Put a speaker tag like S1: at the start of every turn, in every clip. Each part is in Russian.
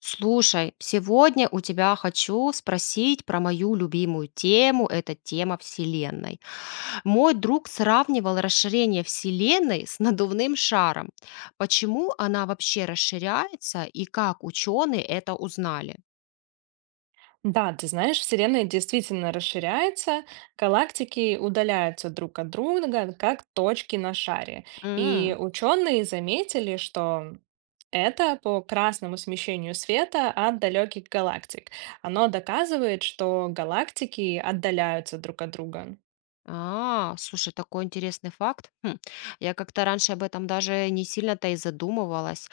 S1: Слушай, сегодня у тебя хочу спросить про мою любимую тему, это тема Вселенной. Мой друг сравнивал расширение Вселенной с надувным шаром. Почему она вообще расширяется и как ученые это узнали?
S2: Да, ты знаешь, Вселенная действительно расширяется, галактики удаляются друг от друга, как точки на шаре. И
S1: М.
S2: ученые заметили, что это по красному смещению света от далеких галактик. Оно доказывает, что галактики отдаляются друг от друга.
S1: А, слушай, такой интересный факт. Я как-то раньше об этом даже не сильно-то и задумывалась.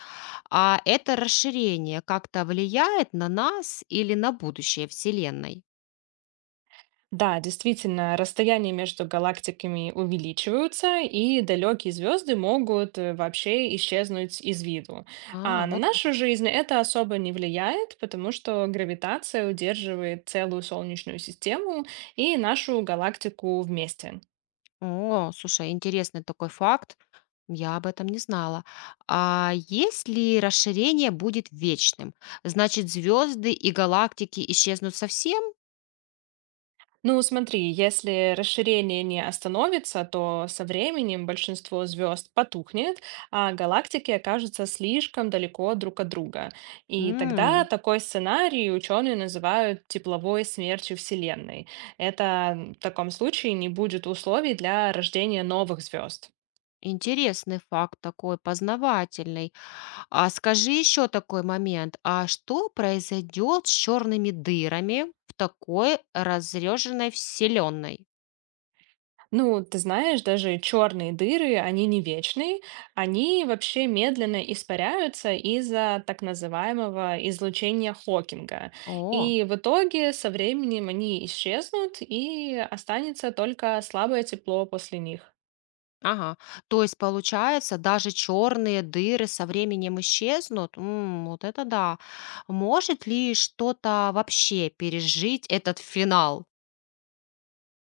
S1: А это расширение как-то влияет на нас или на будущее Вселенной?
S2: Да, действительно, расстояния между галактиками увеличиваются, и далекие звезды могут вообще исчезнуть из виду. А
S1: А,
S2: на
S1: вот
S2: нашу
S1: как.
S2: жизнь это особо не влияет, потому что гравитация удерживает целую Солнечную систему и нашу галактику вместе.
S1: О, слушай, интересный такой факт. Я об этом не знала. А если расширение будет вечным, значит, звезды и галактики исчезнут совсем?
S2: Ну, смотри, если расширение не остановится, то со временем большинство звезд потухнет, а галактики окажутся слишком далеко друг от друга. И тогда
S1: М,
S2: такой сценарий ученые называют тепловой смертью Вселенной. Это в таком случае не будет условий для рождения новых звезд.
S1: интересный факт такой, познавательный. А скажи еще такой момент. А что произойдет с черными дырами в такой разреженной вселенной?
S2: Ну, ты знаешь, даже черные дыры, они не вечные, они вообще медленно испаряются из-за так называемого излучения Хокинга.
S1: О.
S2: И в итоге со временем они исчезнут, и останется только слабое тепло после них.
S1: Ага. То есть, получается, даже черные дыры со временем исчезнут? М, вот это да. Может ли что-то вообще пережить этот финал?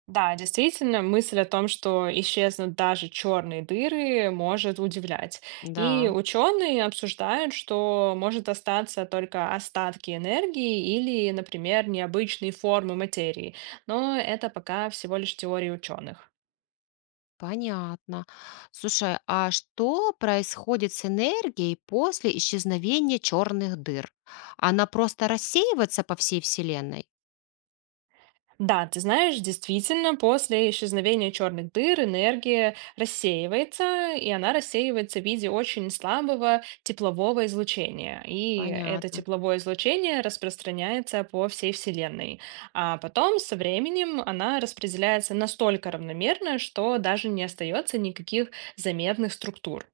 S2: Да, действительно, мысль о том, что исчезнут даже черные дыры, может удивлять. И
S1: Да,
S2: ученые обсуждают, что может остаться только остатки энергии или, например, необычные формы материи. Но это пока всего лишь теории ученых.
S1: понятно. Слушай, а что происходит с энергией после исчезновения черных дыр? Она просто рассеивается по всей Вселенной?
S2: Да, ты знаешь, действительно, после исчезновения черных дыр энергия рассеивается, и она рассеивается в виде очень слабого теплового излучения. И это
S1: Понятно.
S2: тепловое излучение распространяется по всей Вселенной. А потом, со временем, она распределяется настолько равномерно, что даже не остается никаких заметных структур.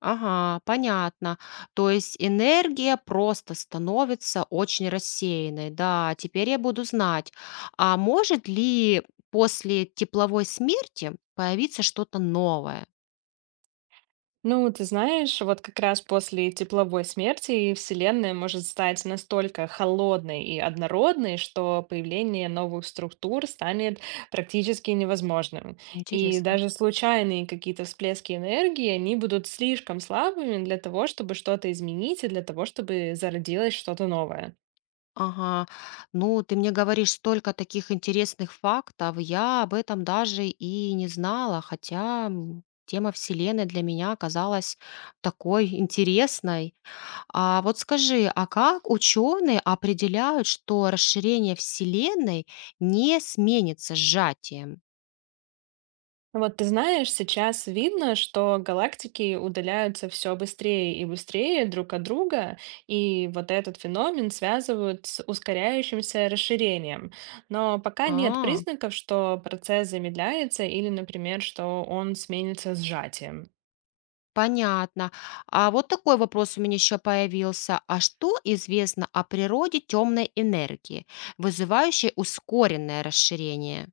S1: Ага, понятно. То есть энергия просто становится очень рассеянной. Да, теперь я буду знать. А может ли после тепловой смерти появиться что-то новое?
S2: Ну, ты знаешь, вот как раз после тепловой смерти Вселенная может стать настолько холодной и однородной, что появление новых структур станет практически невозможным. И
S1: Интересно.
S2: даже случайные какие-то всплески энергии, они будут слишком слабыми для того, чтобы что-то изменить и для того, чтобы зародилось что-то новое.
S1: Ага. Ну, ты мне говоришь столько таких интересных фактов. Я об этом даже и не знала, хотя тема Вселенной для меня оказалась такой интересной. А вот скажи, а как ученые определяют, что расширение Вселенной не сменится сжатием?
S2: Вот ты знаешь, сейчас видно, что галактики удаляются все быстрее и быстрее друг от друга, и вот этот феномен связывают с ускоряющимся расширением. Но пока нет
S1: А,
S2: признаков, что процесс замедляется или, например, что он сменится сжатием.
S1: понятно. А вот такой вопрос у меня еще появился. А что известно о природе темной энергии, вызывающей ускоренное расширение?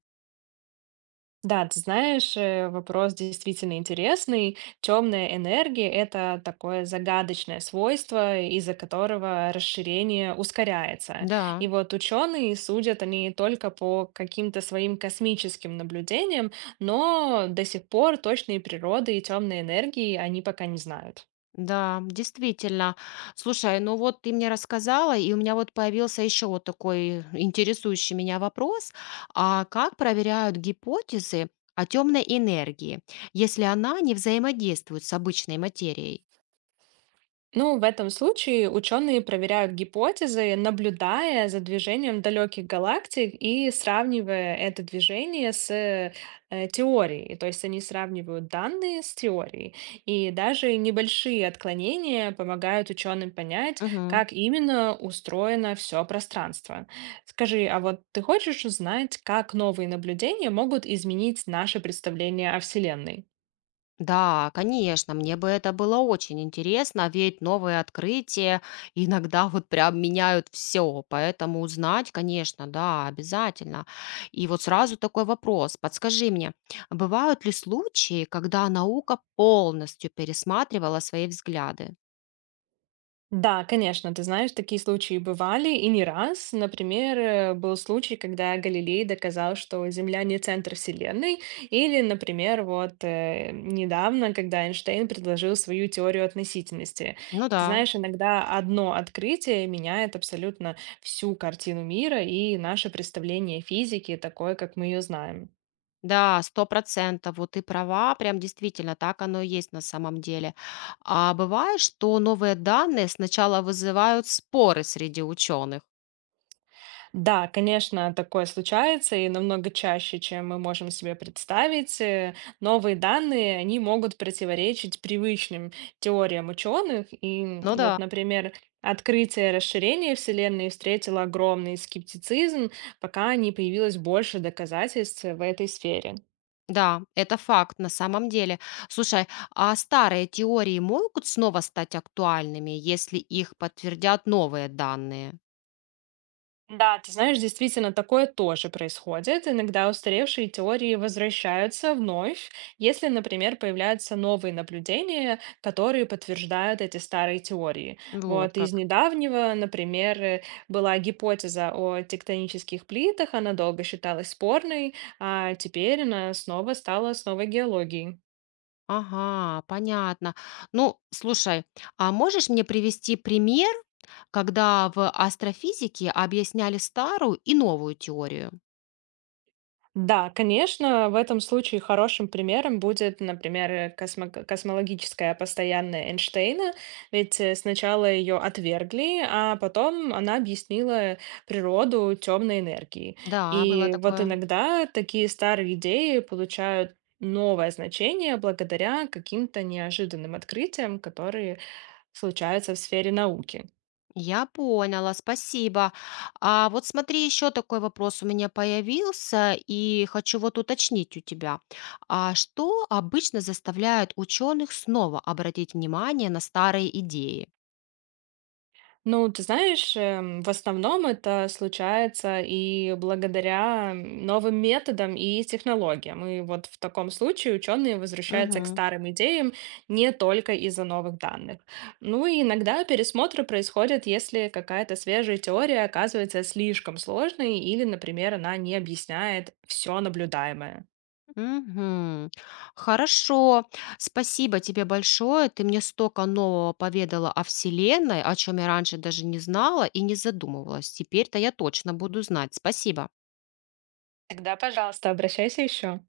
S2: Да, ты знаешь, вопрос действительно интересный. Темная энергия — это такое загадочное свойство, из-за которого расширение ускоряется. И
S1: Да.
S2: вот ученые судят они только по каким-то своим космическим наблюдениям, но до сих пор точные природы и темной энергии они пока не знают.
S1: Да, действительно. Слушай, ну вот ты мне рассказала, и у меня вот появился еще вот такой интересующий меня вопрос. А как проверяют гипотезы о темной энергии, если она не взаимодействует с обычной материей?
S2: Ну, в этом случае ученые проверяют гипотезы, наблюдая за движением далеких галактик и сравнивая это движение с теорией. То есть они сравнивают данные с теорией. И даже небольшие отклонения помогают ученым понять, как именно устроено все пространство. Скажи, а вот ты хочешь узнать, как новые наблюдения могут изменить наше представление о Вселенной?
S1: Да, конечно, мне бы это было очень интересно, ведь новые открытия иногда вот прям меняют все, поэтому узнать, конечно, да, обязательно. И вот сразу такой вопрос, подскажи мне, бывают ли случаи, когда наука полностью пересматривала свои взгляды?
S2: Да, конечно, ты знаешь, такие случаи бывали и не раз. Например, был случай, когда Галилей доказал, что Земля не центр Вселенной, или, например, вот недавно, когда Эйнштейн предложил свою теорию относительности.
S1: Ну
S2: Ты
S1: да,
S2: знаешь, иногда одно открытие меняет абсолютно всю картину мира и наше представление физики, такое, как мы ее знаем.
S1: да, 100%, вот ты права, прям действительно так оно и есть на самом деле. А бывает, что новые данные сначала вызывают споры среди ученых?
S2: Да, конечно, такое случается и намного чаще, чем мы можем себе представить. Новые данные, они могут противоречить привычным теориям ученых. И
S1: Ну
S2: вот,
S1: да.
S2: например, открытие расширения Вселенной встретило огромный скептицизм, пока не появилось больше доказательств в этой сфере.
S1: Да, это факт на самом деле. Слушай, а старые теории могут снова стать актуальными, если их подтвердят новые данные?
S2: Да, ты знаешь, действительно, такое тоже происходит. Иногда устаревшие теории возвращаются вновь, если, например, появляются новые наблюдения, которые подтверждают эти старые теории.
S1: Вот
S2: Вот из
S1: как.
S2: недавнего, например, была гипотеза о тектонических плитах, она долго считалась спорной, а теперь она снова стала основой геологии.
S1: Ага, понятно. Ну, слушай, а можешь мне привести пример, когда в астрофизике объясняли старую и новую теорию?
S2: Да, конечно, в этом случае хорошим примером будет, например, космологическая постоянная Эйнштейна, ведь сначала ее отвергли, а потом она объяснила природу темной энергии.
S1: Да, было
S2: И вот
S1: такое.
S2: иногда такие старые идеи получают новое значение благодаря каким-то неожиданным открытиям, которые случаются в сфере науки.
S1: Я поняла, спасибо. А вот смотри, еще такой вопрос у меня появился, и хочу вот уточнить у тебя. А что обычно заставляет ученых снова обратить внимание на старые идеи?
S2: Ну, ты знаешь, в основном это случается и благодаря новым методам и технологиям. И вот в таком случае ученые возвращаются к
S1: Мгм.
S2: старым идеям не только из-за новых данных. Ну и иногда пересмотры происходят, если какая-то свежая теория оказывается слишком сложной или, например, она не объясняет все наблюдаемое.
S1: Мгм. Хорошо, спасибо тебе большое. Ты мне столько нового поведала о Вселенной, о чем я раньше даже не знала и не задумывалась. Теперь-то я точно буду знать. Спасибо.
S2: Тогда, пожалуйста, обращайся еще.